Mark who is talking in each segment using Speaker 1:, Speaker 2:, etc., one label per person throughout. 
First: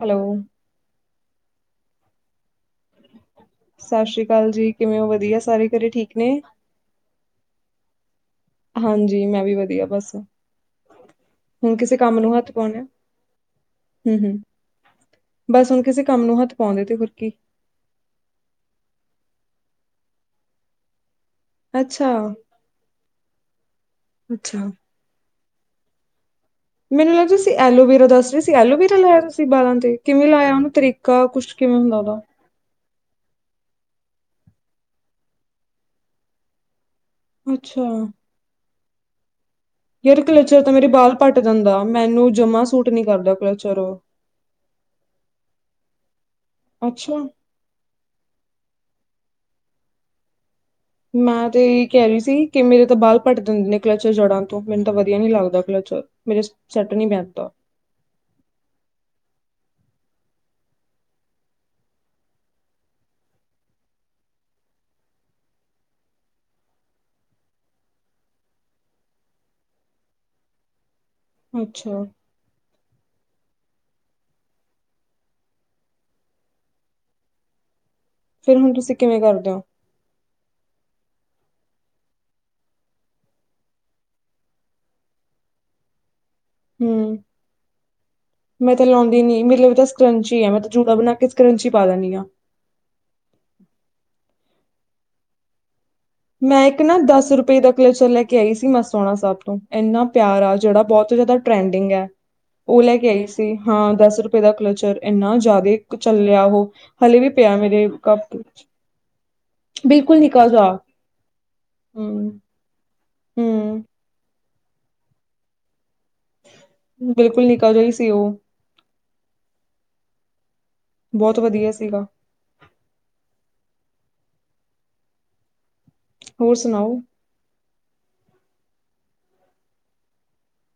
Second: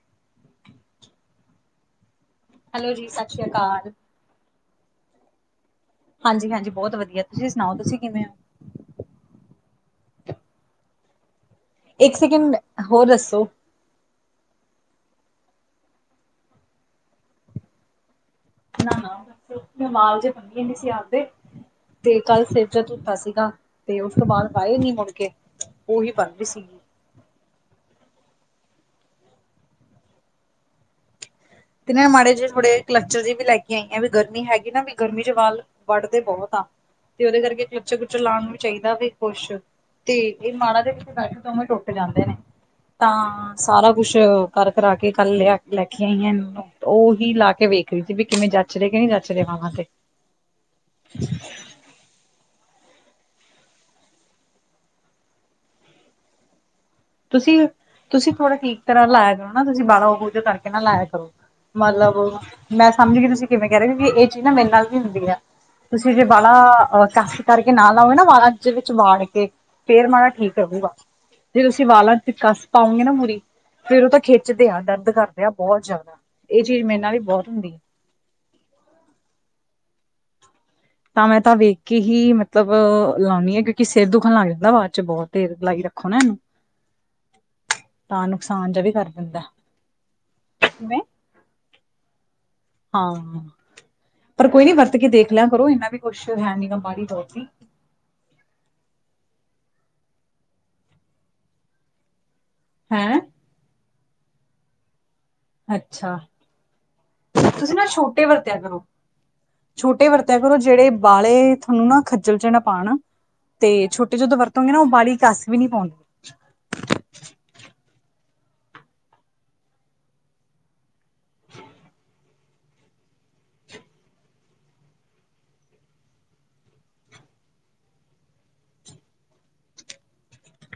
Speaker 1: Hello
Speaker 2: hello ਜੀ, ਸਤਿ ਸ੍ਰੀ ਅਕਾਲ
Speaker 1: ਸਤਿ ਸ਼੍ਰੀ ਅਕਾਲ ਜੀ, ਕਿਵੇਂ ਉਹ ਵਧੀਆ ਸਾਰੇ ਘਰੇ ਠੀਕ ਨੇ?
Speaker 2: ਹਾਂਜੀ-ਹਾਂਜੀ ਬਹੁਤ ਵਧੀਆ ਤੁਸੀਂ ਸੁਣਾਓ ਤੁਸੀਂ ਕਿਵੇਂ ਹੋ
Speaker 1: ਹਾਂਜੀ, ਮੈਂ ਵੀ ਵਧੀਆ ਬਸ ਹੁਣ ਕਿਸੇ
Speaker 2: ਇੱਕ
Speaker 1: ਕੰਮ ਨੂੰ ਹੱਥ
Speaker 2: ਸੈਕਿੰਡ
Speaker 1: ਪਾਉਣੇ
Speaker 2: ਹੋਰ ਦੱਸੋ
Speaker 1: ਹੂੰ-ਹੂੰ, ਬਸ ਹੁਣ ਕਿਸੇ ਕੰਮ ਨੂੰ ਹੱਥ ਪਾਉਂਦੇ ਤੇ ਹੋਰ ਕੀ
Speaker 2: ਨਾ-ਨਾ, ਉਹ ਦੱਸ [unintelligible]
Speaker 1: ਅੱਛਾ,
Speaker 2: ਤੇ ਕੱਲ ਸਿਰ ਜਿਹਾ ਧੋਤਾ ਸੀਗਾ ਤੇ ਉਸ ਤੋਂ ਬਾਅਦ
Speaker 1: ਅੱਛਾ।
Speaker 2: ਵਾਏ ਨੀ ਮੁੜ ਕੇ ਉਹੀ ਬਣ ਰਹੀ ਸੀਗੀ
Speaker 1: ਮੈਨੂੰ ਲੱਗਦਾ ਤੁਸੀਂ ਐਲੋਵੇਰਾ ਦੱਸ ਰਹੇ ਸੀ। ਐਲੋਵੇਰਾ ਲਾਇਆ ਤੁਸੀਂ ਬਾਲਾਂ ਤੇ ਕਿਵੇਂ ਲਾਇਆ ਉਹਨੂੰ ਤਰੀਕਾ ਕੁੱਛ
Speaker 2: ਤੇ ਨਾ ਮਾੜੇ ਜੇ ਥੋੜੇ ਕਲੱਸਚਰ ਜੇ ਵੀ ਲੈ ਕੇ ਆਈਆਂ ਵੀ ਗਰਮੀ ਹੈਗੀ ਨਾ ਵੀ ਗਰਮੀ ਚ ਵਾਲ ਵੱਢਦੇ ਬਹੁਤ ਆ ਤੇ ਉਹਦੇ ਕਰਕੇ
Speaker 1: ਅੱਛਾ,
Speaker 2: ਕਲਚਰ ਕਲੁਚਰ ਲਾਣ ਵੀ ਚਾਹੀਦਾ ਵੀ ਕੁਸ਼ ਤੇ
Speaker 1: ਯਾਰ
Speaker 2: ਇਹ
Speaker 1: ਕਲਚਰ ਤਾਂ
Speaker 2: ਮਾੜਾ
Speaker 1: ਮੇਰੇ
Speaker 2: ਦੇ ਵਿੱਚ
Speaker 1: ਬਾਲ ਪੱਟ
Speaker 2: ਬੈਠ ਦੋਵੇਂ
Speaker 1: ਦਿੰਦਾ,
Speaker 2: ਟੁੱਟ ਜਾਂਦੇ
Speaker 1: ਮੈਨੂੰ
Speaker 2: ਨੇ
Speaker 1: ਜਮਾ ਸੂਟ ਨੀ ਕਰਦਾ
Speaker 2: ਤਾਂ
Speaker 1: ਕਲਚਰ
Speaker 2: ਸਾਰਾ
Speaker 1: ਉਹ।
Speaker 2: ਕੁਛ ਕਰ ਕਰਾ ਕੇ ਕੱਲ ਲਿਆ ਲੈ ਕੇ ਆਈਆਂ ਏਨੂੰ
Speaker 1: ਅੱਛਾ,
Speaker 2: ਉਹੀ ਲਾ ਕੇ ਵੇਖ ਰੀ ਹੀ ਸੀ ਵੀ ਕਿਵੇਂ ਜੱਚ ਰੇ ਕਿ ਨੀ ਜੱਚ ਰੇ ਵਾਂਹਾਂ ਤੇ
Speaker 1: ਮੈਂ ਤੇ ਇਹ ਹੀ ਕਹਿ ਰਹੀ ਸੀ ਕਿ ਮੇਰੇ ਤਾਂ ਬਾਲ ਪੱਟ ਦਿੰਦੇ ਨੇ ਕਲਚਰ ਜੜ੍ਹਾਂ ਤੋਂ ਮੈਨੂੰ ਤਾਂ ਵਧੀਆ ਨੀ ਲੱਗਦਾ ਕਲਚਰ ਮੇਰੇ ਸੈੱਟ ਨੀ ਬੈਠਦਾ।
Speaker 2: ਤੁਸੀਂ ਤੁਸੀਂ ਥੋੜਾ ਠੀਕ ਤਰ੍ਹਾਂ ਲਾਇਆ ਕਰੋ ਨਾ ਤੁਸੀਂ ਬਾਲ ਬੂਜਾ ਕਰਕੇ ਨਾ ਲਾਇਆ ਕਰੋ ਮਲਬ ਮੈਂ ਸਮਝ ਗੀ ਤੁਸੀਂ ਕਿਵੇਂ ਕਹਿ ਰਹੇ ਹੋ ਕਿ ਇਹ ਚੀਜ਼ ਨਾ ਮੇਰੇ ਨਾਲ ਹੀ ਹੁੰਦੀ ਐ ਤੁਸੀਂ ਜੇ ਵਾਲਾਂ ਅਹ ਕਾਸ਼ੀ ਕਰਕੇ ਨਾ ਲਾਓ ਨਾ ਵਾਲਾਂ ਦੇ ਵਿੱਚ ਵਾੜ ਕੇ ਫੇਰ ਮਾੜਾ ਠੀਕ ਰਹੁਗਾ
Speaker 1: ਅੱਛਾ- [unintelligible]
Speaker 2: ਤੇ ਵਾਲਾਂ ਚ ਕੱਸ ਪਾਉਂਗੇ ਨਾ ਮੂਰੀ ਫੇਰ ਉਹ ਤਾਂ ਖਿੱਚਦੇ ਆ ਦਰਦ ਕਰਦੇ ਆ ਬਹੁਤ ਜ਼ਿਆਦਾ ਇਹ ਚੀਜ਼ ਮੇਰੇ ਨਾ ਹੀ ਬਹੁਤ ਹੁੰਦੀ
Speaker 1: ਫਿਰ ਹੁਣ ਤੁਸੀਂ ਕਿਵੇਂ ਕਰਦੇ ਓ
Speaker 2: ਤਾਂ ਮੈਂ ਤਾਂ ਵੇਖ ਕੇ ਹੀ ਮਤਲਬ ਲਾਉਂਨੀ ਆਂ ਕਿਉਂਕਿ ਸਿਰ ਦੁਖਣ ਲੱਗ ਜਾਂਦਾ ਬਾਅਦ ਚ ਬਹੁਤ ਦੇਰ ਲਾਈ ਰੱਖੋ ਨਾ ਇਹਨੂੰ
Speaker 1: ਹਮ- [unintelligible]
Speaker 2: ਤਾਂ ਨੁਕਸਾਨ
Speaker 1: ਮੈਂ
Speaker 2: ਜਿਹਾ
Speaker 1: ਤਾਂ
Speaker 2: ਵੀ ਕਰ
Speaker 1: ਲਾਉਂਦੀ
Speaker 2: ਦਿੰਦਾ
Speaker 1: ਨੀ ਮੇਰੇ ਲ ਤਾਂ [unintelligible] ਸਕਰੰਚੀ ਆ ਮੈਂ ਤਾਂ ਜੂੜਾ ਬਣਾ ਕੇ ਸਕਰੰਚੀ ਪਾ ਦਿੰਨੀ ਆ
Speaker 2: ਹਾਂ ਪਰ ਕੋਈ ਨੀ ਵਰਤ ਕੇ ਦੇਖ ਲਿਆ ਕਰੋ ਇਨਾ ਵੀ ਕੁਛ ਹੈ
Speaker 1: ਮੈਂ
Speaker 2: ਨੀ ਗਾ
Speaker 1: ਇੱਕ ਨਾ
Speaker 2: ਬਾਹਲੀ ਲੋੜ
Speaker 1: ਦਸ
Speaker 2: ਦੀ
Speaker 1: ਰੁਪਏ ਦਾ ਕਲੇਚਰ ਲੈ ਕੇ ਆਈ ਸੀ ਮਸਿਆਣਾ ਸਹਿਬ। ਇੰਨਾ ਪਿਆਰਾ ਜਿਹੜਾ ਬਹੁਤ ਜਿਆਦਾ ਟਰੈਂਡਿੰਗ ਹੈ ਉਹ ਲੈ ਕੇ
Speaker 2: ਹੈਂ
Speaker 1: ਆਈ ਸੀ ਹਾਂ ਦੱਸ! ਰੁਪਏ ਦਾ ਕਲਚਰ ਇੰਨਾ ਜ਼ਿਆਦੇ ਕ
Speaker 2: ਅੱਛਾ
Speaker 1: ਚੱਲਿਆ ਉਹ ਹਲੇੇ ਵੀ ਪਿਆ
Speaker 2: ਤੁਸੀਂ ਨਾ
Speaker 1: ਮੇਰੇ
Speaker 2: ਛੋਟੇ
Speaker 1: ਕੱਪ
Speaker 2: ਵਰਤਿਆ
Speaker 1: ਚ
Speaker 2: ਕਰੋ ਛੋਟੇ ਵਰਤਿਆਂ ਕਰੋ ਜਿਹੜੇ ਬਾ ੇ [unintelligible] ਤੁਹਾਨੂੰ ਨਾ
Speaker 1: ਹੂੰ
Speaker 2: ਖੱਜਲ ਚ ਨਾ ਪਾਉਣ ਤੇ
Speaker 1: ਹੂੰ
Speaker 2: ਛੋਟੇ ਜਦੋਂ ਵਰਤੋਂਗੇ ਨਾ ਉਹ ਬੀ ਕੱਸ ਵੀ ਨੀ ਪਾਉਂ
Speaker 1: ਬਿਲਕੁਲ ਨਿਕਾ ਜਿਹਾ ਸੀ ਉਹ ਬਹੁਤ ਵਧੀਆ ਸੀਗਾ ਹੋਰ ਸੁਣਾਓ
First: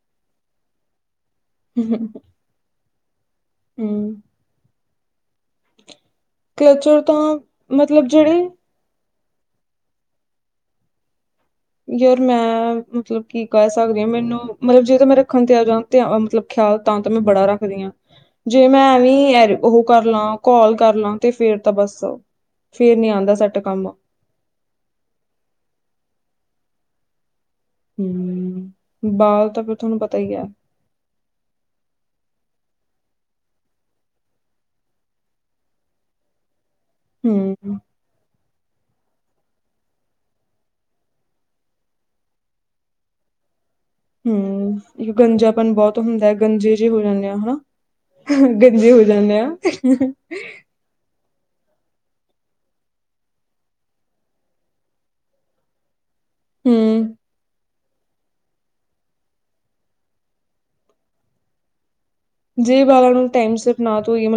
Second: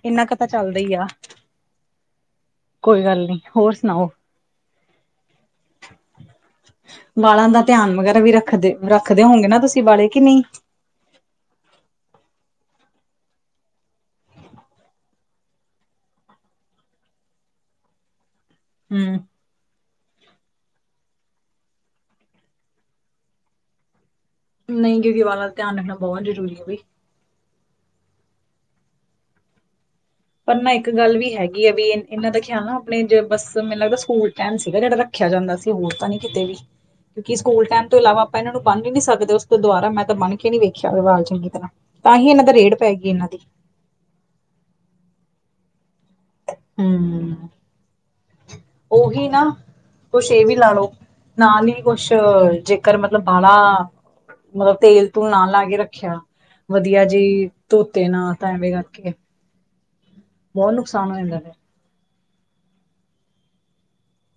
Speaker 2: ਇੰਨਾ ਕਤਾ ਚੱਲਦਾ ਈ ਆ
Speaker 1: ਹਮ ਹ ਹ
Speaker 2: ਕੋਈ ਗੱਲ ਨੀ ਹੋਰ ਸੁਣਾਓ
Speaker 1: ਕਲਚਰ ਤਾਂ
Speaker 2: ਵਾਲਾਂ ਦਾ ਧਿਆਨ
Speaker 1: ਮਤਲਬ
Speaker 2: ਵਗੈਰਾ ਵੀ
Speaker 1: ਜਿਹੜੇ
Speaker 2: ਰੱਖਦੇ ਰੱ ਰਖਦੇ ਹੋਗੇ ਨਾ ਤੁਸੀਂ ਬਾੜੇ ਕਿ ਨਹੀਂ।
Speaker 1: ਯਾਰ ਮੈਂ ਮਤਲਬ ਕੀ ਕਹਿ ਸਕਦੀ ਹਾਂ ਮੈਨੂੰ ਮਲਬ ਜੇ ਤੇ ਮੈਂ ਰੱਖਣ ਤਿਆਰ ਜਾ ਮਤਲਬ! [unintelligible] ਤਾਂ ਤਾਂ [unintelligible]
Speaker 2: ਹੂੰ
Speaker 1: ਕਰ ਲਾਂ ਕਾਲ ਕਰ ਲਾਂ ਤੇ ਫੇਰ ਤਾਂ ਬੱਸ ਫੇਰ ਨੀ ਆਂਦਾ ਸੈੱਟ ਕੰਮ।
Speaker 2: ਨਹੀਂ [unintelligible] ਵਾਲਾਂ ਦਾ ਧਿਆਨ ਰੱਖਣਾ ਬਹੁਤ ਜ਼ਰੂਰੀ ਹੈ ਬਈ!
Speaker 1: ਹਮ ਬਾਲ ਤਾਂ ਤੁਹਾਨੂੰ ਪਤਾ ਹੀ ਹੈ
Speaker 2: ਪਰ ਨਾ ਇੱਕ ਗੱਲ ਵੀ ਹੈਗੀ ਆ ਵੀ ਇਹਨਾਂ ਦਾ ਖਿਆਲ ਨਾ ਆਪਣੇ ਜ ਬਸ ਮੈਨ ਲੱਗਦਾ ਸਕੂਲ ਕਹਿਣ ਸੀਗਾ ਜਿਹੜਾ ਰੱਖਿਆ ਜਾਂਦਾ ਸੀ ਹੋਰ ਤਾਂ ਨੀ ਕਿਤੇ ਵੀ। ਕਿਉਂਕਿ ਸਕੂਲ
Speaker 1: ਹੂੰ
Speaker 2: ਟਾਈਮ ਤੋਂ ਇਲਾਵਾ ਆਪਾਂ ਇਹਨਾਂ ਨੂੰ ਉਸ ਤੋਂ ਦੁਬਾਰਾ ਮੈਂ ਤਾਂ ਬਨ ਕੇ ਨੀ ਵੇਖਿਆ ਵਾਲ ਚੰਗੀ ਤਰ੍ਹਾਂ ਤਾਂ ਹੀ ਇਹਨਾਂ ਦਾ ਰੇੜ ਪੈਗੀਈ ਇਹਨਾਂ ਦੀ।
Speaker 1: ਹਮ ਇੱਕ ਗੰਜਾਪਣ ਬਹੁਤ ਹੁੰਦਾ ਹੈ ਗੰਜੇ ਜਿਹੇ ਹੋ ਜਾਂਦੇ ਆ
Speaker 2: ਹੂੰ
Speaker 1: ਹਨਾ ਗੰਜੇ ਹੋ
Speaker 2: ਉਹੀ
Speaker 1: ਜਾਂਦੇ
Speaker 2: ਨਾ
Speaker 1: ਆ
Speaker 2: ਕੁਛ ਇਹ ਵੀ ਲਾ ਲਓ ਨਾਲ ਹੀ ਕੁਛ ਜੇਕਰ ਮਤਲਬ ਬਾੜਾ ਮਲਬ ਤੇਲ ਵਧੀਆ
Speaker 1: ਹੂੰ
Speaker 2: ਜੀ ਧੋਤੇ ਨਾ ਤਾਂ ਐਵੇਂ ਕਰਕੇ ਬਹੁਤ ਨੁਕਸਾਨ ਹੋ ਜਾਂਦਾ ਨੇ [unintelligible]
Speaker 1: ਜੇ ਬਾਲਾਂ ਨੂੰਟਾਈਮ ਸਿਰ ਨਾ ਧੋਈਏ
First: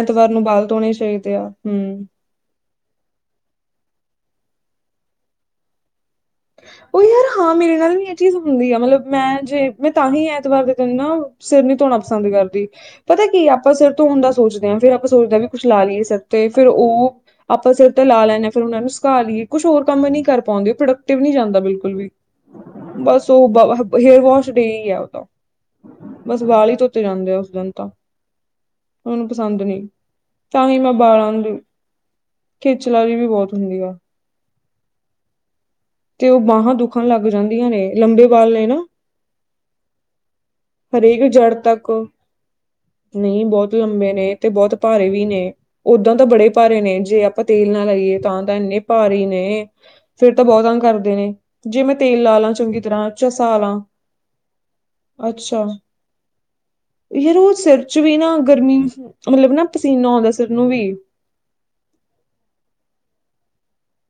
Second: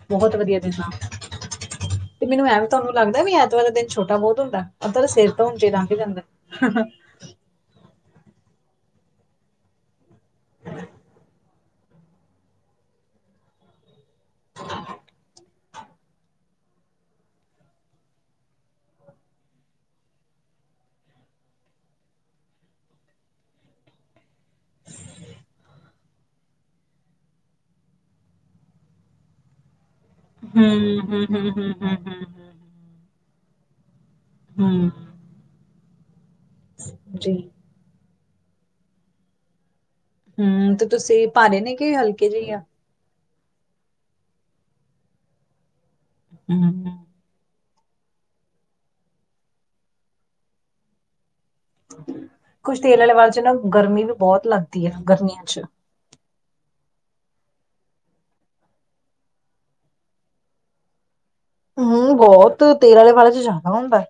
Speaker 1: ਐਤਵਾਰ
Speaker 2: ਬਹੁਤ
Speaker 1: ਨੂੰ
Speaker 2: ਵਧੀਆ
Speaker 1: ਬਾਲ
Speaker 2: ਦਿਨ ਆ
Speaker 1: ਧੋਣੇ ਚਾਹੀਦੇ ਆ ਹਮ
Speaker 2: ਤੇ ਮੈਨੂੰ ਐਂ ਵੀ ਤੁਹਾਨੂੰ ਲੱਗਦਾ ਵੀ ਐਤਵਾਰ ਦਿਨ ਛੋਟਾ ਬਹੁਤ ਹੁੰਦਾ
Speaker 1: ਉਹ ਯਾਰ ਹਾਂ ਮੇਰੇ ਨਾਲ ਵੀ ਚੀਜ਼ ਹੁੰਦੀ ਆ ਮਤਲਬ ਮੈਂ ਜੇ ਮੈਂ ਤਾਂ ਹੀ ਐਤਵਾਰ ਦੇ ਦਿਨ ਨਾ ਸਿਰ ਨੀ ਧੋਣਾ ਪਸੰਦ ਕਰਦੀ ਪਰ ਪਤਾ ਕੀ ਆਪਾਂ ਸਿਰ ਤੋਂ ਹਣ ਦਾ ਸੋਚਦੇ ਹਾਂ ਫਿਰਰਾਂ ਸੋਚਦੇ ਵੀ। ਕੁੱਛ ਲਾ ਲਈਏ ਸਿਰ ਤੇ ਫਿਰ ਉਹ ਆਪਾਂ ਸਿਰ ਤੇ ਲਾ ਲੈਂਦੇ ਹਾਂ ਫਿਰ ਉਹਨਾ ਨੂੰ ਸੁਕਾਾ ਲਈਏ ਕੁੱਛ ਹੋਰ ਕੰਮ ਨੀ ਕਰ ਪਾਉਂ। ਪ੍ਰੋਡਕਟਿਵ ਨਹੀਂ ਜਾਂਦਾ ਬਿਲਕੁਲ ਵੀ। ਬਸ ਉਹ ਹੇਅਰ ਵੋਸ਼ ਡਈ ਗਿਆ ਉਹ ਤਾਂ ਬਸ ਵਾਲ ਹੀ ਧੋਤੇ ਜਾਂਦੇ ਆ ਉਸ ਦਿਨ ਤਾਂ ਉਹਨੂੰ ਪਸੰਦ ਨਹੀਂੀ। ਤਾਂ
Speaker 2: ਹੂੰ
Speaker 1: ਹੀ ਮੈਂ
Speaker 2: ਹੂੰ
Speaker 1: ਬਾਲਾਂ
Speaker 2: ਹੂੰ
Speaker 1: ਦੀ
Speaker 2: ਹੂੰ ਹੂੰ
Speaker 1: ਖਿਚਲਾੀ ਵੀ ਬਹੁਤ ਹੁੰਦੀ ਆ।
Speaker 2: ਹਮ।
Speaker 1: ਤੇ ਉਹ ਬਾਹਾਂ ਦੁੱਖਣ ਲੱਗ ਜਾਂਦੀਆਂ ਨੇ ਲੰਬੇ ਬਾਲ ਨੇ ਨਾ।
Speaker 2: ਹਮ ਤੇ
Speaker 1: ਹਰੇਕ
Speaker 2: ਤੁਸੀਂ
Speaker 1: ਜੜ
Speaker 2: ਭਾਰੇ ਨੇ
Speaker 1: ਤੱਕ
Speaker 2: ਕਿ ਹਲਕੇ ਜਿਹੇ ਆ।
Speaker 1: ਨਹੀਂ ਬਹੁਤ ਲੰਬੇ ਨੇ ਤੇ ਬਹੁਤ ਭਾਰੇ ਵੀ ਨੇ ਓਦਾਂ ਤਾਂ ਬੜੇ ਭਾਰੇ
Speaker 2: ਹੂੰ
Speaker 1: ਨੇ ਜੇ ਆਪਾ ਤੇਲ ਨਾ ਲਾਈਏ ਤਾਂ ਤਾਂ ਇੰਨੇ ਭਾਰੀ ਨੇ ਫਿਰ ਤਾਂ ਬਹੁਤੰ ਕਰਦੇ ਨੇ। ਜੇ ਮੈਂ ਤੇਲ ਲਾ ਲਾ ਚੰਗੀ
Speaker 2: ਕੁਛ ਤੇਲ ਵਾਲੇ ਵਾਲ ਚ
Speaker 1: ਤਰ੍ਹਾਂਛਸ
Speaker 2: ਨਾ
Speaker 1: ਲਾ
Speaker 2: ਗਰਮੀ ਵੀ ਬਹੁਤ ਲੱਗਦੀ ਹੈ ਗਰਮੀਆਂ ਚ।
Speaker 1: ਅੱਛਾ। ਅ। ਯਾਰ ਉਹ ਸਿਰ ਚ ਵੀ ਨਾ ਗਰਮੀ ਮਤਲਬ ਨਾ ਪਸੀਨਾ ਆਉਂਦਾ ਸਿਰ ਨੂੰ ਵੀ।
Speaker 2: ਹਮ ਬਹੁਤ ਤੇਲ ਵਾਲੇ ਵਾਲੇ ਚ ਜ਼ਿਆਦਾ ਹੁੰਦਾ।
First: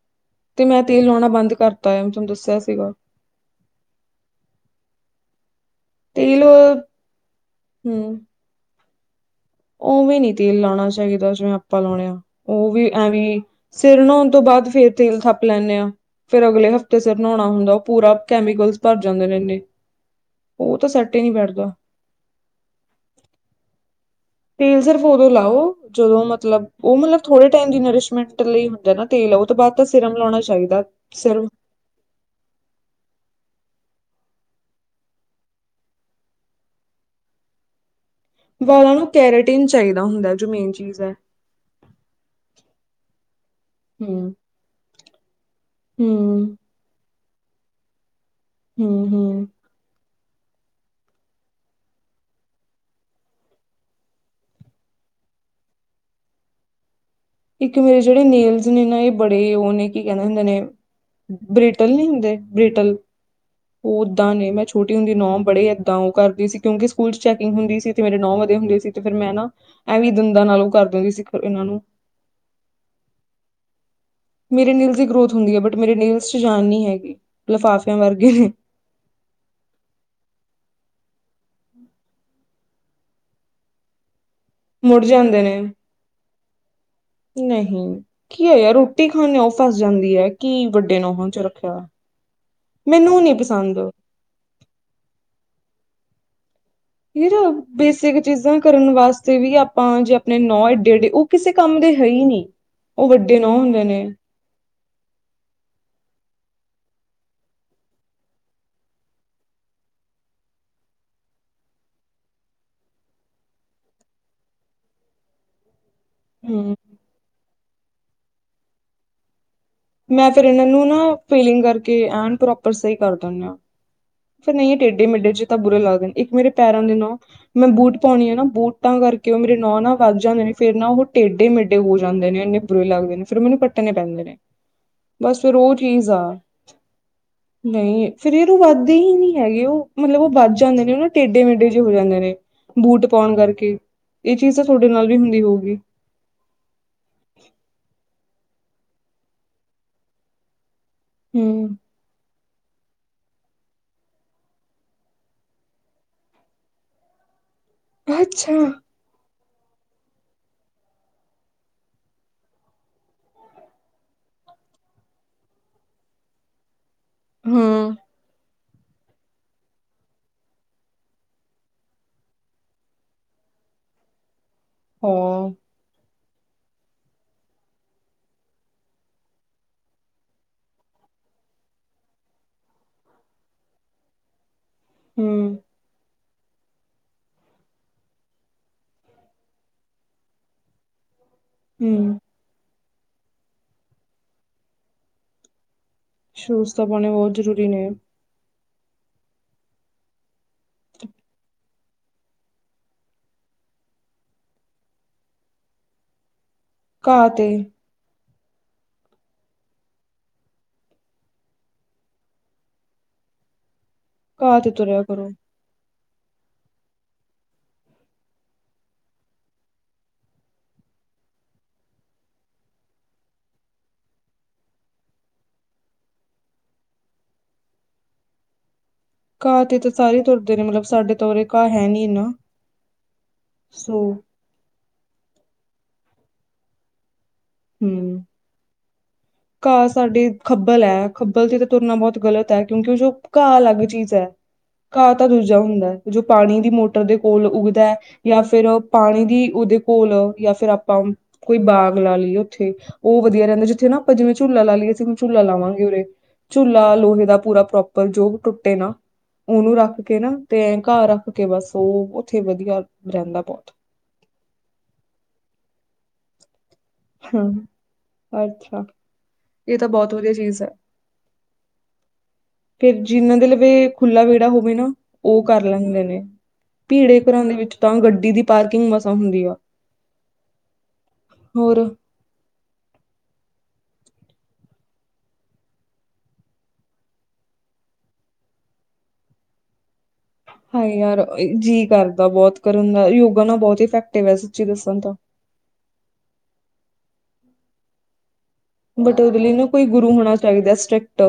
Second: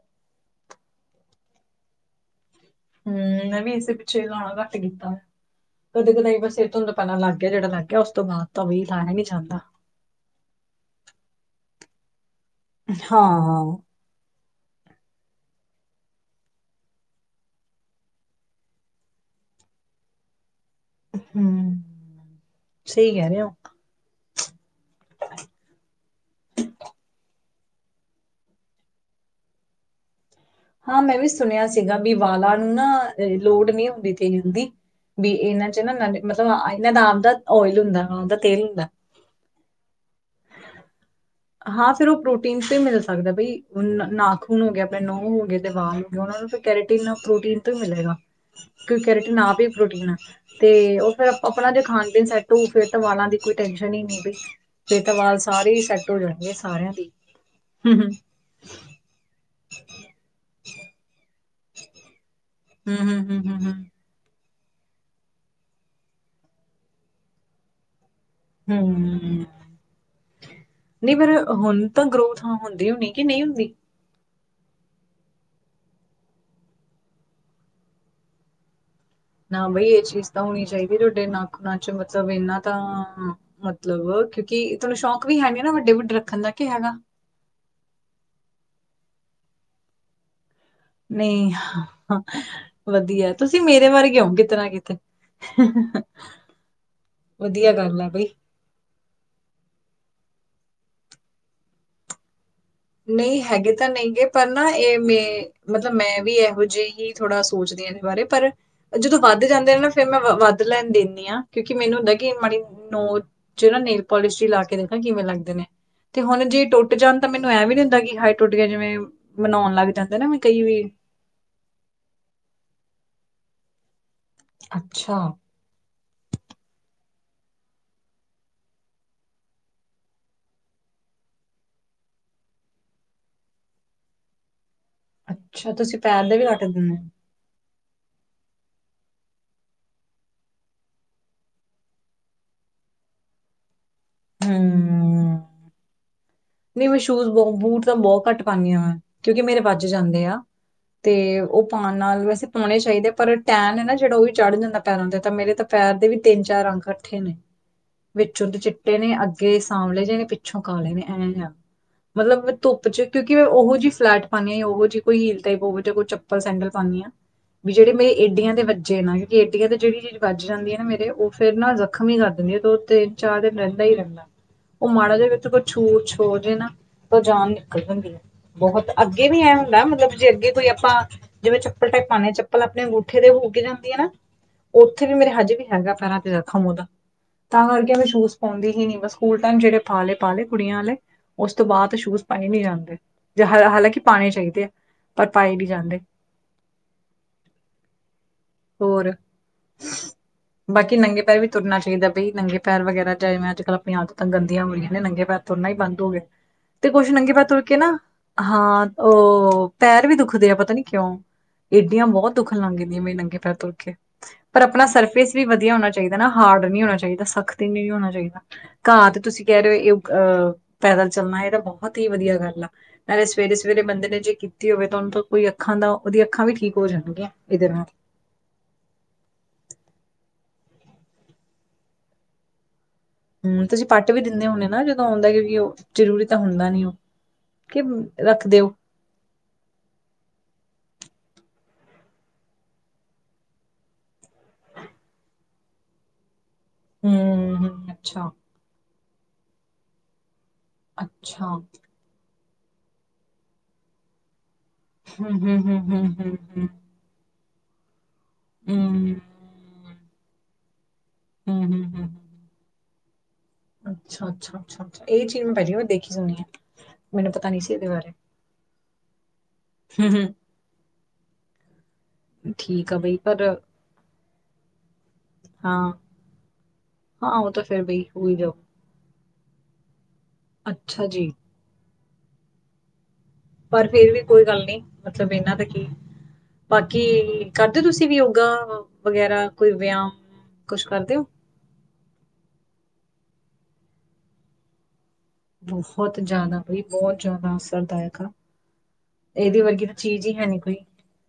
Speaker 1: ਤੇ ਮੈਂ ਤੇਲ ਲਾਉਣਾ ਬੰਦ ਕਰਤਾ ਆਆ ਤੁਹਾਨੂੰ ਦੱਸਿਆ। ਸੀਗਾ
Speaker 2: ਹੂ, ਮੈਂ ਵੀ ਇਸੇ ਪਿੱਛੇ ਜਾਣਾ ਘੱਟ ਕੀਤਾ। ਕਦੇ ਕਦੇ
Speaker 1: ਤੇਲ
Speaker 2: ਬਸ ਇਸ ਤੋ ਲਗ ਗਿਆ ਜਿਹੜਾ ਲੱਗ ਗਿਆ ਉਸ
Speaker 1: ਹਮ
Speaker 2: ਤੋਂ ਬਾਅਦ ਤਾਂ ਵੀ ਜਾਣਾ ਛੱਡ ਤਾਂ।
Speaker 1: ਉਵੇਂ ਨੀ ਤੇਲ ਲਾਉਣਾ ਚਾਹੀਦਾ, ਜਿਵੇਂ ਆਪਾ ਲਾਇਆ। ਉਹ ਵੀ ਐਵੇਂ
Speaker 2: ਹਾਂ।
Speaker 1: ਸਿਰਨ ਹੋਣ ਤੋਂ ਬਾਅਦ ਫੇਰ ਤੇਲ ਥੱਪ ਲੈਂਦੇ ਆ। ਫਿਰ ਅਗਲੇ ਹਫ਼ਤੇ ਸਿਰ ਨਹਾਉਣਾ ਹੁੰਦਾ, ਉਹ ਪੂਰਾ ਕੈਮੀਕਲਸ ਭਰ ਜਾਂਦੇ ਨੇ ਇੰਨੇਂ ਉਹ ਤਾਂ ਸੱਟ ਹੀ ਨੀ ਬੈਠਦਾ।
Speaker 2: ਹੂੰ ਸਹੀ ਕਹਿ ਰਹੇ ਹੋ।
Speaker 1: ਤੇਲ ਸਿਰਫ ਉਦੋਂ ਲਾਓ, ਜਦੋਂ ਮਤਲਬ ਉਹ ਮਤਲਬ ਥੋੜੇ ਤੇਲ ਨਰਿਸ਼ਮੈਂਟ ਲਈ ਹੁੰਦਾ ਨਾ। ਤੇਲ ਉਹ ਤੋਂ ਬਾਅਦ ਤਾਂ ਸਿਰਮ ਲਾਉਣਾ। ਚਾਹੀਦਾ
Speaker 2: ਹਾਂ। ਮੈਂ ਵੀ
Speaker 1: ਸਿਰਮ
Speaker 2: ਸੁਣਿਆ ਸੀਗਾ ਵੀ ਵਾਲਾ ਨੂੰ ਨਾ ਲੋੜ ਨੀ ਹੁੰਦੀ ਤੇਲ ਦੀ ਵੀ ਇਹਨਾਂ ਚ ਨਾ ਮਤੱਲਬ ਇਹਨਾਂ ਦਾ ਆਮ ਦਾ ਓਇਲ ਹੁੰਦਾ। ਉਹਦਾ ਤੇਲ ਹੁੰਦਾ
Speaker 1: ਵਾਲਾਂ ਨੂੰ ਕੈਰੇਟਿਨ ਚਾਹੀਦਾ ਹੁੰਦਾ ਜੋ ਮੇਨ ਚੀਜ਼ ਹੈ
Speaker 2: ਹਾਂ। ਫਿਰ ਉਹ ਪ੍ਰੋਟੀਨ ਮਿਲ ਸਕਦਾ ਬਈ
Speaker 1: ਹੂੰ
Speaker 2: ਨਾਖੂਨ ਹੋ ਗਏ ਆਪਣੇ ਨਹ ਹੋ ਗਏ ਤੇ ਵਾਲ ਹੋ ਗਏ ਉਹਨਾਂ ਨੂੰ
Speaker 1: ਹੂੰ
Speaker 2: ਫਿਰ ਕੈਰੇਟਨ ਪ੍ਰੋਟੀਨ ਤੋਂ ਹੀ ਮਿਲੇਗਾ। ਕਿਉਂਕਿ
Speaker 1: ਹੂੰ
Speaker 2: ਕ੍ਰਿਟੀਨ
Speaker 1: ਹੂੰ
Speaker 2: ਆਪ ਹੀ ਪ੍ਰੋਟੀਨ ਐ। ਤੇ ਉਹ ਫੇਰ ਆਪਣਾ ਜੇ ਖਾਣ ਪੀਣ ਸੈੱਟ ਹੋਊ, ਫਿਰ ਤਾਂ ਵਾਲਾਂ ਦੀ ਕੋਈ ਟੈਨਸ਼ਨ ਹੀ ਨ ਫਿ ਸਾਰੇ ਹੀ ਸੈੱਟ ਹੋ ਜਾਣਗੇ, ਸਾਰਿਆਂ ਦੇਈ
Speaker 1: ਇੱਕ ਮੇਰੇ ਜਿਹੜੇ ਨੇਲਜ਼ ਨੇ ਨਾ ਇਹ ਬੜੇ ਉਹ ਨੇ ਕੀ ਕਹਿੰਦੇ ਹੁੰਦੇ ਨੇ ਬ੍ਰਿਟਲ ਨਹੀਂ ਹੁੰਦੇ ਬ੍ਰਿਟਲ
Speaker 2: ਹਮ ਹਮ ਹਮ ਹਮ
Speaker 1: ਉਹ ਦਾਂ ਦੇਨਾਂ ਛੋਟੀ ਹੁੰਦੀ ਨ ਉਹ ਬੜੇ ਏਦਾਂ ਉਹ ਕਰਦੀ ਸੀ ਕਿਉਂਕਿ ਸਕੂਲ ਚੈਕਿੰਗ ਹੁੰਦੀ ਸੀ। ਮੇਰੇ ਨੌ ਵੱਧੇ
Speaker 2: ਹਮ
Speaker 1: ਹੁੰਦੇ ਸੀ। ਤੇ ਫਿਰ ਮੈਂ
Speaker 2: ਹਮ।
Speaker 1: ਨਾ ਐਵੇ ਵੀ ਦੰਦਾਂ ਨਾਲ ਉਹ ਕਰ ਦੀ ਹੁਦੀ
Speaker 2: ਨਹੀਂ
Speaker 1: ਸੀ
Speaker 2: ਪਰ
Speaker 1: ਇਹਨਾਂ ਨੂੰ
Speaker 2: ਹੁਣ ਹੁੰਦੇ ਵੀਕਿ ਨਹੀਂ ਹੁੰਦੇ
Speaker 1: ਮੇਰੇ ਨਿਲਸ ਦੀ ਗਰੋਥ ਹੁੰਦੀ ਹੈ। ਬਟ ਮੇਰੇ ਨਿਲਸ ਚ ਜਾਨ ਨੀ ਹੈਗੀ। ਲਿਫਾਫਿਆਂ ਵਰਗੇ ਨੇ
Speaker 2: ਨਾ। ਬਈ ਇਹ ਚੀਜ਼ ਤਾਂ ਹੋਣੀ ਚਾਹੀਦੀ ਤੁਹਾਡੇ ਨੱਖੂਨਾ ਵਿਚ ਮਤਲਬ ਇਹਨਾ ਤਾਂ ਮਤਲਬ ਕਿ
Speaker 1: ਮੁੜ ਜਾਂਦੇ ਨੇ,
Speaker 2: ਕਿ ਹੈਗਾ
Speaker 1: ਨਹੀਂ ਕੀ ਹੈ ਯਾਰ ਕੀ, ਖੂ-ਨਸ ਫਸ ਜਾਂਦੀ ਐ।
Speaker 2: ਨਹੀਂ,
Speaker 1: ਮੈਨੂੰ
Speaker 2: ਵਧੀਆ
Speaker 1: ਨਹੀਂ
Speaker 2: ਤੁਸੀਂ
Speaker 1: ਪਸੰਦ
Speaker 2: ਮੇਰੇ ਬਾਰੇ ਕਿਓ ਹੋਉ ਕਿਤੇ ਨਾ ਕਿਤੇ [inaudible]
Speaker 1: ਯਾਰ,
Speaker 2: ਵਧੀਆ ਗੱਲ ਹੈ
Speaker 1: ਬੇਸਿਕ
Speaker 2: ਬਈ
Speaker 1: ਚੀਜ਼ਾਂ ਕਰਨ ਵਾਸਤੇ ਵੀ ਆਪਾਂ ਜੇ ਆਪਣੇ ਨੌ ਏਡੇੇ ਉਹ ਕਿਸੇ ਕੰਮ ਦੇ ਹੈ ਹੀ ਨਹੀਂ। ਉਹ ਵੱਡੇ
Speaker 2: ਨਹੀਂ
Speaker 1: ਨੌ
Speaker 2: ਹੈਗੇ
Speaker 1: ਹੁੰਦੇ
Speaker 2: ਤਾਂ
Speaker 1: ਨੇ
Speaker 2: ਨਹੀਂ ਗੇ, ਪਰ ਨਾ ਇਹ ਮੇ ਮਤਲਬ ਮੈਂ ਵੀ ਇਹੋ ਜਿਹ ਜਿ ਹੀਏ ਥੋੜਾ ਸੋਚਦੀ ਆ ਇਹਦੇ ਬਾਰੇ ਪਰ ਜਦੋਂ ਵੱਧ ਜਾਂਦੇ ਨੇ ਨਾ ਫੇਰ ਮੈਂ ਵੱਧ ਲੈਣ ਦਿੰਦੀ ਹਾਂ। ਕਿਉਂਕਿ ਕਿ ਮੈਨੂੰ ਹੱਦਾ ਕਿ ਮਾੜੀ ਨੋ ਨਾ ਨੇਲ ਪੋਲਿਸ਼ ਲਾ ਕੇ ਦੇਖਣਾ ਕਿਵੇਂ ਲੱਗਦੇ ਨੇ ਤੇ ਹੁਣ ਜੇ
Speaker 1: ਹੂੰ
Speaker 2: ਟੁੱਟ ਜਾਣ ਤਾਂ ਮੈਨੂੰ ਇਹਂ ਵੀ ਨੀ ਹੁੰਦਾ ਕਿ ਹਾਏ ਟੁੱਟ ਗਿਆ ਜਿਵੇਂ ਮਨਾਉਣ ਲੱਗ ਜਾਂਦੇ ਨਾ
Speaker 1: ਮੈਂ ਫਿਰ
Speaker 2: ਕਈ
Speaker 1: ਇਹਨਾਂ
Speaker 2: ਵੀ
Speaker 1: ਨੂੰ ਨਾ ਫੀਲਿੰਗ ਕਰਕੇ ਐਨ ਪ੍ਰੋਪਰ ਸਹੀ ਕਰ ਦੇਨੀ ਆ। ਫੇਰ ਨਹੀਂ ਟੇਡੇ
Speaker 2: ਅੱਛਾ
Speaker 1: ਮੇਡੇ ਜੇ ਤਾਂ ਬੁਰੇ ਲੱਗਦੇ ਨੇ, ਇੱਕ ਮੇਰੇ ਪੈਰਾਂ ਦੇ ਨੋ ਮੈਂ ਬੂਟ ਪਾਉਣੀ ਆ ਨਾ ਬੂਟਾਂ ਕਰਕੇ ਉਹ ਮੇਰੇ ਨੋਹ ਨਾ ਵੱਧ ਜਾਂਦੇ ਨੇ ਫੇਰ ਨਾ ਉਹ ਟੇਢੇ ਮੇਢੇ ਹੋ ਜਾਂਦੇ ਨੇ ਇੰਨੇ ਬੁਰੇ ਲੱਗਦੇ ਨੇ, ਫਿਰ ਮੈਨੂੰ ਪੱਟਣੇ ਪੈਂਦੇ ਨੇ ਬਸ ਫਿਰ
Speaker 2: ਅੱਛਾ
Speaker 1: ਉਹ
Speaker 2: ਤੁਸੀਂ
Speaker 1: ਚੀਜ਼
Speaker 2: ਪੈਰ
Speaker 1: ਆ
Speaker 2: ਦੇ ਵੀ ਕੱਟ ਦਿੰਦੇ ਹੋ।
Speaker 1: ਨਹੀਂ ਫਿਰ ਇਹਨੂੰ ਵੱਧ ਦੇ ਹੀ ਨਹੀਂ ਹੈਗੇ ਉਹ ਮਤਲਬ ਉਹ ਵੱਧ ਜਾਂਦੇ ਨੇ ਉਹ ਨਾ ਟੇਡੇ ਮੇਡੇ ਜ ਹੋ ਜਾਂਦੇ ਨੇ ਬੂਟ ਪਾਉਣ ਕਰਕੇ ਇਹ ਚੀਜ਼ ਤਾਂ ਤੁਹਾਡੇ ਨਾਲ ਵੀ
Speaker 2: ਹਮ
Speaker 1: ਹੁੰਦੀ ਹੋਊਗੀ।
Speaker 2: ਨਹੀਂ ਮੈਂ ਸ਼ੂਜ ਬਹੁ ਬੂਟ ਤਾਂ ਬਹੁਤ ਘੱਟ ਪਾਉਂਦੀ ਹਾਂ ਵਾਂ ਕਿਉਂਕਿ ਮੇਰੇ ਵੱਜ ਜਾਂਦੇ ਆ। ਤੇ ਉਹ
Speaker 1: ਹੂੰ
Speaker 2: ਪਾਉਣ ਨਾਲ ਵੈਸੇ ਪਾਉਣੇ ਚਾਹੀਦੇ ਪਰ ਟੈਨ ਹੈ ਨਾ ਜਿਹੜਾ ਉਹ ਵੀ ਚੜ ਜਾਂਦਾ ਪੈਰਾਂ ਦੇ ਤਾਂ ਮੇਰੇ ਤਾਂ ਪੈਰ ਦੇ ਵੀ ਤਿੰਨ ਚਾਰ ਰੰਗ ਇਕੱਠੇ ਨੇ ਵਿੱਚੋਂ
Speaker 1: ਅੱਛਾ
Speaker 2: ਉੱਦੇ ਚਿੱਟੇ ਨੇ ਅੱਗੇ ਸਾਂਵਲੇ ਜਿਹੇ ਨੇ ਪਿੱਛੋਂ ਕਾਲੇ ਨੇ ਐਂਵੇਂ ਦੇ ਆ। ਮਤਲਬ ਧੁੱਪ ਚ ਕਿਉਂਕਿ ਉਹ ਜਿਹੀ ਫਲੈਟ ਪਾਉਣੀ ਹ ਉਹੋ ਜਿਹੀ ਕੋਈ ਹੀਲ ਟਾਈਪ ਹੋਵੇ ਜਾਂ ਕੋਈ ਚੱਪਲ ਸੈਂਡਲ ਪਾਉਦੀ ਆ। ਵੀ
Speaker 1: ਹਾਂ
Speaker 2: ਜਿਹੜੇ ਮੇਰੇ ਏਡੀਆਂ ਦੇ ਹਡ ਕਿਉਂਕਿ ਅੱਡੀਆਂ ਤੇ ਜਿਹੜੀ ਚੀਜ਼ ਵੱਜ ਜਾਂਦੀ ਐ ਨਾ ਮੇਰੇ ਉਹ ਫਿਰ ਨਾ ਜ਼ਖ਼ਮੀ ਹੀ ਕਰ ਦਿੰਦੀ ਹੈ ਦੋ ਤਿੰਨ ਚਾਰ ਦਿਨ ਰਹਿੰਦੇ ਰਹਿੰਦਾ ਉਹ ਮਾੜਾ ਜਿ ਵਿੱਚ
Speaker 1: ਹਾਂ
Speaker 2: ਕੋਈ ਛੂ ਛੋ ਹੋਜੇ ਨਾਂ ਤੋਂ ਜਾਨ ਨਿਕਲ ਜਾਂਦੀ ਹੈ ਬਹੁਤ ਅੱਗੇ ਵੀ ਇਹ ਹੁੰਦਾ ਮਤਲਬ ਜੇ ਅੱਗੇ ਕੋਈ ਆਪਾਂ ਜਿਵੇਂ ਚੱਪਲ ਪਾਦਿ ਆ ਚੱਪਲ ਆਪਣੇ ਅੰਗੂਠੇ ਦੇ ਵੀ ਲਗ ਜਾਂਦੀ ਐ ਨਾ ਉੱਥੇ ਵੀ ਮੇਰੇ ਹੱਜ
Speaker 1: ਹੂੰ
Speaker 2: ਵੀ ਹੈਗਾ ਨਿਸ਼ਾਨ ਫੇਰ ਖਮ ਉਹਦਾ ਤਾਂ ਕਰਕੇ ਮੈਂ ਚੂਸ ਪਾਉਂਦੀ ਹੀ ਨ ਬ ਸਕੂਲ ਟਾਈਮ ਜਿਹੜੇ ਪਾ ਲੇ ਪਾ ਲਏ ਕੁੜੀਆਂ ਵਾਲੇ ਉਸ ਤੋਂ ਬਾਅਦ
Speaker 1: ਹੂੰ
Speaker 2: ਸ਼ੂਜ ਪਾਏ ਨਹੀਂੀ ਜਾਂਦੇ ਹਾਲਾਂਕਿ ਪਾਉਣੇ ਚਾਹੀਦੇ ਆ ਪਰ ਪਾਏ ਨਹੀਂੀ ਜਾਂਦੇ
Speaker 1: ਸੁਸਥਾ ਪਾਉਣੇ ਬਹੁਤ ਜ਼ਰੂਰੀ ਨੇ
Speaker 2: ਔਰ ਬਾਕੀ ਨੰਗੇ ਪੈਰ ਵੀ ਤੁਰਨਾ ਚਾਹੀਦਾ ਬਈ ਨੰਗੇ ਪੈਰ ਵਗੈਰਾ ਜਿਵੇਂ ਅੱ ਕੱਲ੍ਹ ਆਪਣੇ ਆਪਦ ਤਾਂ ਗੰਦੀਆਂ ਹੋ ਰਹੀਆਂ ਨੇ ਨੰਗੇ ਪੈਰ ੋੜਨਾ ਹੀ ਬੰਦ ਹੋ ਗਿਆ ਤੇ ਕੁੱਛ
Speaker 1: ਘਾਹ
Speaker 2: ਨੰਗੇ ਪ
Speaker 1: ਤੇ
Speaker 2: ਤੁਰ ਕੇ ਨਾ ਹਾਂ ਉਹ ਪੈਰ ਵੀ ਦੁਖਦੇ ਆ ਪਤਾ ਨੀ ਕਿਉਂ ਇਏਡੀਆਂ ਬਹੁਤ ਦੁਖਣ ਲੰਘਗਦੀਆਂ ਮੇ ਨੰਗੇ ਪੈਰ ਤੁਰ ਕੇ
Speaker 1: ਘਾਹ
Speaker 2: ਪਰ
Speaker 1: ਤੇ
Speaker 2: ਆਪਣਾ
Speaker 1: ਤੁਰਿਆ ਕਰੋ
Speaker 2: ਸਰਫੇਸ ਵੀ ਵਧੀਆ ਹੋਣਾ ਚਹੀਦਾ ਚਾਹੀਦਾ ਨਾ ਹਾਰਡ ਨਹੀਂ ਹੋਣਾ ਚਾਹੀਦਾ ਸਖ਼ਤ ਨਹੀਂੀ ਹੋਣਾ ਚਾਹੀਦਾ ਘਾਹ ਤੇ ਤੁਸੀਂ ਕਹਿ ਰਹੇ ਹੋ ਅਹ ਪੈਦਲ ਚੱਲਣਾ ਇਹ ਤਾਂ ਬਹੁਤ ਹੀ ਵਧੀਆ ਗੱਲ ਆ ਨਾਲੇ ਸਵੇਰੇ ਸਵੇਰੇ ਬੰਦੇ ਨੇ ਜੇ ਕੀਤੀ ਹੋਵੇ ਤਾਂ ਉਹੂੰ ਕੋਈ ਅੱਖਾਂ ਦਾ ਉਹਦੀਆਂ ਅੱਖਾਂ ਵੀ ਠੀਕ ਹੋ ਜਾਣਗੀਆਂ ਇਹਦੇ ਨਾਲ
Speaker 1: ਘਾਹ ਤੇ ਤਾਂ ਸਾਰੇ ਤੁਰਦੇ ਨੇ ਮਤਲਬ ਸਾਡੇ ਤ ਉਰੇ ਘਾਹ ਹੈ ਨੀ ਨਾ
Speaker 2: ਹਮ ਤੇ ਅਸੀਂ ਪੱਟ ਵੀ ਦਿੰਦੇ ਹੁੰਦੇ ਨਾ ਜਦੋਂ ਆਉਂਦਾ ਕਿਉਂਕਿ ਉਹ ਜ਼ਰੂਰੀ ਤਾਂ ਹੁੰਦਾ ਨੀ ਉਹ ਕੀ
Speaker 1: ਹੂੰ
Speaker 2: ਰੱਖਦੇ ਹੋ
Speaker 1: ਘਾਹ ਸਾਡੇ ਖੱਬਲ ਹੈ ਖੱਬਲ ਚ ਤਾਂ ਤੁਰਨਾ ਬਹੁਤ ਗ਼ਲਤ ਹੈ ਕਿਉਂਕਿ ਉਹ ਘਾਹ ਅਲੱਗ ਚੀਜ਼ ਹੈ ਘਾਹ ਤਾਂ ਦੂਜਾ ਹੁੰਦਾ ਹੈ ਜੋ ਪਾਣੀ ਦੀ ਮੋਟਰ ਦੇ ਕੋਲ
Speaker 2: ਹੂੰ,
Speaker 1: ਉੱਗਦਾ
Speaker 2: ਹੂੰ,
Speaker 1: ਹੈ
Speaker 2: ਅੱਛਾ,
Speaker 1: ਜਾਂ ਫਿਰ ਪਾਣੀ ਦੀ ਉਹਦੇ ਕੋਲ ਜਾਂ ਫੇਿਰ ਆਪਾਂ
Speaker 2: ਅੱਛਾ।
Speaker 1: ਕੋਈ
Speaker 2: ਹੂੰ,
Speaker 1: ਬਾਗ਼ ਲਾ ਲਈਏ ਉੱਥੇ ਉਹ ਵਧੀਆ ਰਹਿੰਦਾ ਜਿੱਥੇ ਨਾ ਆਪਾਂ ਜਿਵੇਂ ਝੂਲਾ ਲਾ ਲਈਏਸੀਂ ਹੁਣ ਝੂੱਲਾ
Speaker 2: ਹੂੰ, ਹੂੰ,
Speaker 1: ਲਾਵਾਂਗੇ
Speaker 2: ਹੂੰ,
Speaker 1: ਉਰੇ
Speaker 2: ਹੂੰ, ਹੂੰ, ਹੂੰ।
Speaker 1: ਝੂਲਾ ਲੋਹੇ ਦਾ ਪੂਰਾ ਉਪਰ ਜੋ ਟੁੱਟੇ ਨਾ
Speaker 2: ਹੂੰ,
Speaker 1: ਉਹਨੂੰ ਰੱਖ ਕੇ ਨਾ ਤੇ ਘਰ ਰੱਖ ਕੇ ਬਸ
Speaker 2: ਹੂੰ, ਹੂੰ,
Speaker 1: ਉਹ ਉੱਥੇ ਵਧੀਆ ਰਹਿੰਦਾ ਬਹੁਤ
Speaker 2: ਖੀ ਜ ਨੇ
Speaker 1: ਹਮ ਅੱਛਾ ਇਹ ਤਾਂ
Speaker 2: ਹੂੰ,
Speaker 1: ਬਹੁਤ ਵਧੀਆ
Speaker 2: ਹੂੰ,
Speaker 1: ਚੀਜ਼ ਹੈ
Speaker 2: ਠੀਕ ਆ
Speaker 1: ਫੇਿਰ
Speaker 2: ਬਈ
Speaker 1: ਜਿਹਨਾਂ
Speaker 2: ਪਰ
Speaker 1: ਦੇ ਲ ਖੁਾ ਵਿਹੜਾ ਹੋਵੇ ਨਾ ਉਹ ਕਰ
Speaker 2: ਹਾਂ,
Speaker 1: ਲੈਂਦੇ ਨੇ ਭੀੜੇ
Speaker 2: ਹਾਂ
Speaker 1: ਘਰਾਂ
Speaker 2: ਉਹ
Speaker 1: ਦੇ ਵਿੱਚ
Speaker 2: ਫਿਰ
Speaker 1: ਤਾਂ
Speaker 2: ਬਈ ਹੋ
Speaker 1: ਗੱਡੀ
Speaker 2: ਈ
Speaker 1: ਦੀ
Speaker 2: ਜਾਊ।
Speaker 1: ਪਾਰਕਿੰਗ ਮਸਾਂ ਹੁੰਦੀ ਆ
Speaker 2: ਅੱਛਾ ਜੀ
Speaker 1: ਹੋਰ
Speaker 2: ਪਰ ਫੇਿਰ ਵੀ ਕੋਈ ਗੱਲ ਨਹੀਂੀ ਮਤਲਬ ਇਹਨਾਂ ਦਾ ਕੀ ਬਾਕੀ ਕਰਦੇ ਤੁਸੀਂ ਵੀ ਉਹਗਾ ਵਗੈਰਾ ਕੋਈ ਵਿਆਹ
Speaker 1: ਹਾਂ ਯਾਰ ਜੀ ਕਰਦਾ ਬਹੁਤ ਕਰਨ ਦਾ ਯੋਗਾ ਨਾ ਬਹੁਤ ਇਫੈਕਟਿਵ ਹੈ ਸੱਚੀ ਦੱਸਣ ਤਾਂ
Speaker 2: ਬਹੁਤ ਜਿਆਦਾ ਬਾਈ ਬਹੁਤ ਜ਼ਿਆਦਾ ਅਸਰਦਾਇਕ ਆ
Speaker 1: ਬਟ ਉਹਦੇ ਲਈ
Speaker 2: ਇਹਦੇ
Speaker 1: ਨਾ ਕੋਈ
Speaker 2: ਵਰਗੀ ਤਾਂ
Speaker 1: ਗੁਰੂ
Speaker 2: ਚੀਜ਼
Speaker 1: ਹੋਣਾ
Speaker 2: ਹੀ ਹੈ ਨਹੀਂ
Speaker 1: ਚਾਹੀਦਾ
Speaker 2: ਕੋਈ
Speaker 1: ਸਟ੍ਰਿਕਟ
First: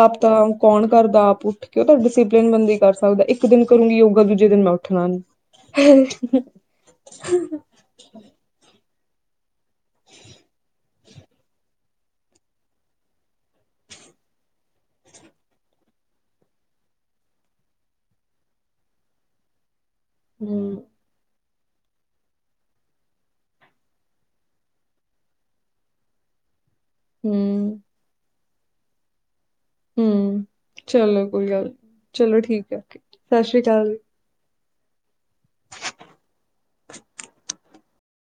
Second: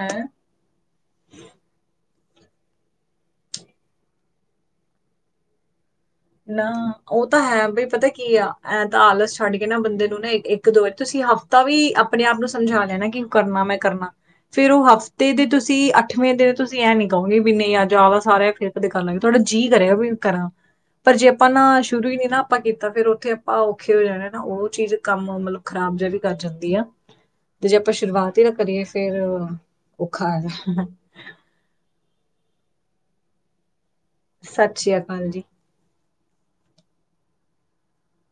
Speaker 1: ਆਪ
Speaker 2: ਹੈ
Speaker 1: ਤਾਂ ਕੌਣ ਕਰਦਾ ਆਪ ਉੱਠ ਕੇ ਤੁਹਾਡੇ ਸ ਬੰਦੇ ਕਰ ਸਕਦਾ ਇੱਕ ਦਿਨ ਕਰੂੰਗੀ ਯੋਗਾ ਦੂਜੇ ਦਿਨ ਮੈਂ ਉੱਠਣਾ
Speaker 2: ਨਾ ਉਹ ਤਾਂ ਹੈ ਬਈ ਪਤਾ ਕੀ ਆ ਐਂ ਤਾਂ ਆਲਸ ਛੱਡ ਨਾ ਬੰਦੇ ਨੂੰ ਨਾ ਇੱਕ ਦੋ ਵਾਰੀ ਤੁਸੀਂ ਹਫ਼ਤਾ ਵੀ ਆਪਣੇ ਆਪ ਨੂੰ ਸਮਝਾ ਲਿਆ ਨਾ ਕਿ ਕਰਨਾ ਮੈਂ ਕਰਨਾ ਫਿਰ ਉਹ ਹਫ਼ਤੇ ਦੇ ਤੁਸੀਂ ਅੱਠਵੇਂ ਦੇ ਤੁਸੀਂ ਐਂ ਨੀ ਕਹੋਗੇ ਵੀ ਨਹੀਂ ਅੱਜ ਆਦਾ ਸਾਰਾ ਫਿਰ ਦਿਕਣ ਲੱਗੇ ਤੁਹਾਡਾ ਜੀਅ ਕਰਿਆ ਵੀ ਕਰਾਂ
Speaker 1: ਹੂੰ
Speaker 2: ਪਰ ਜੇ ਆਪਾਂ ਨਾ ਸ਼ੁਰੂ ਹੀ ਨੀ ਨਾ ਆਪਾਂ ਕੀਤਾ ਫਿਰ ਉੱਥੇ ਆਪਾਂ ਔਖੇ ਹੋ ਜਾਣੇ ਨਾ ਉਹ ਚੀਜ਼ ਕੰਮ ਮਤਲਬ ਖਰਾਬ ਵੀ ਕਰ ਜਾਂਦੀ ਆ ਤੇ ਜੇ
Speaker 1: ਹੂੰ
Speaker 2: ਆਪਾਂ ਸ਼ੁਰੂਆਤੀ ਹੀ ਤਾਂ ਕਰੀਏ ਫਿਰ
Speaker 1: ਹੂ
Speaker 2: ਔਖਾ ਹੈ
Speaker 1: ਚਲੋ ਕੋਈ ਗੱਲ ਨੀ ਚਲੋ ਠੀਕ ਹੈ ਸਤਿ ਸ੍ਰੀ ਅਕਾਲ ਜੀ
Speaker 2: ਸਤਿ ਸ੍ਰੀ ਅਕਾਲ ਜੀ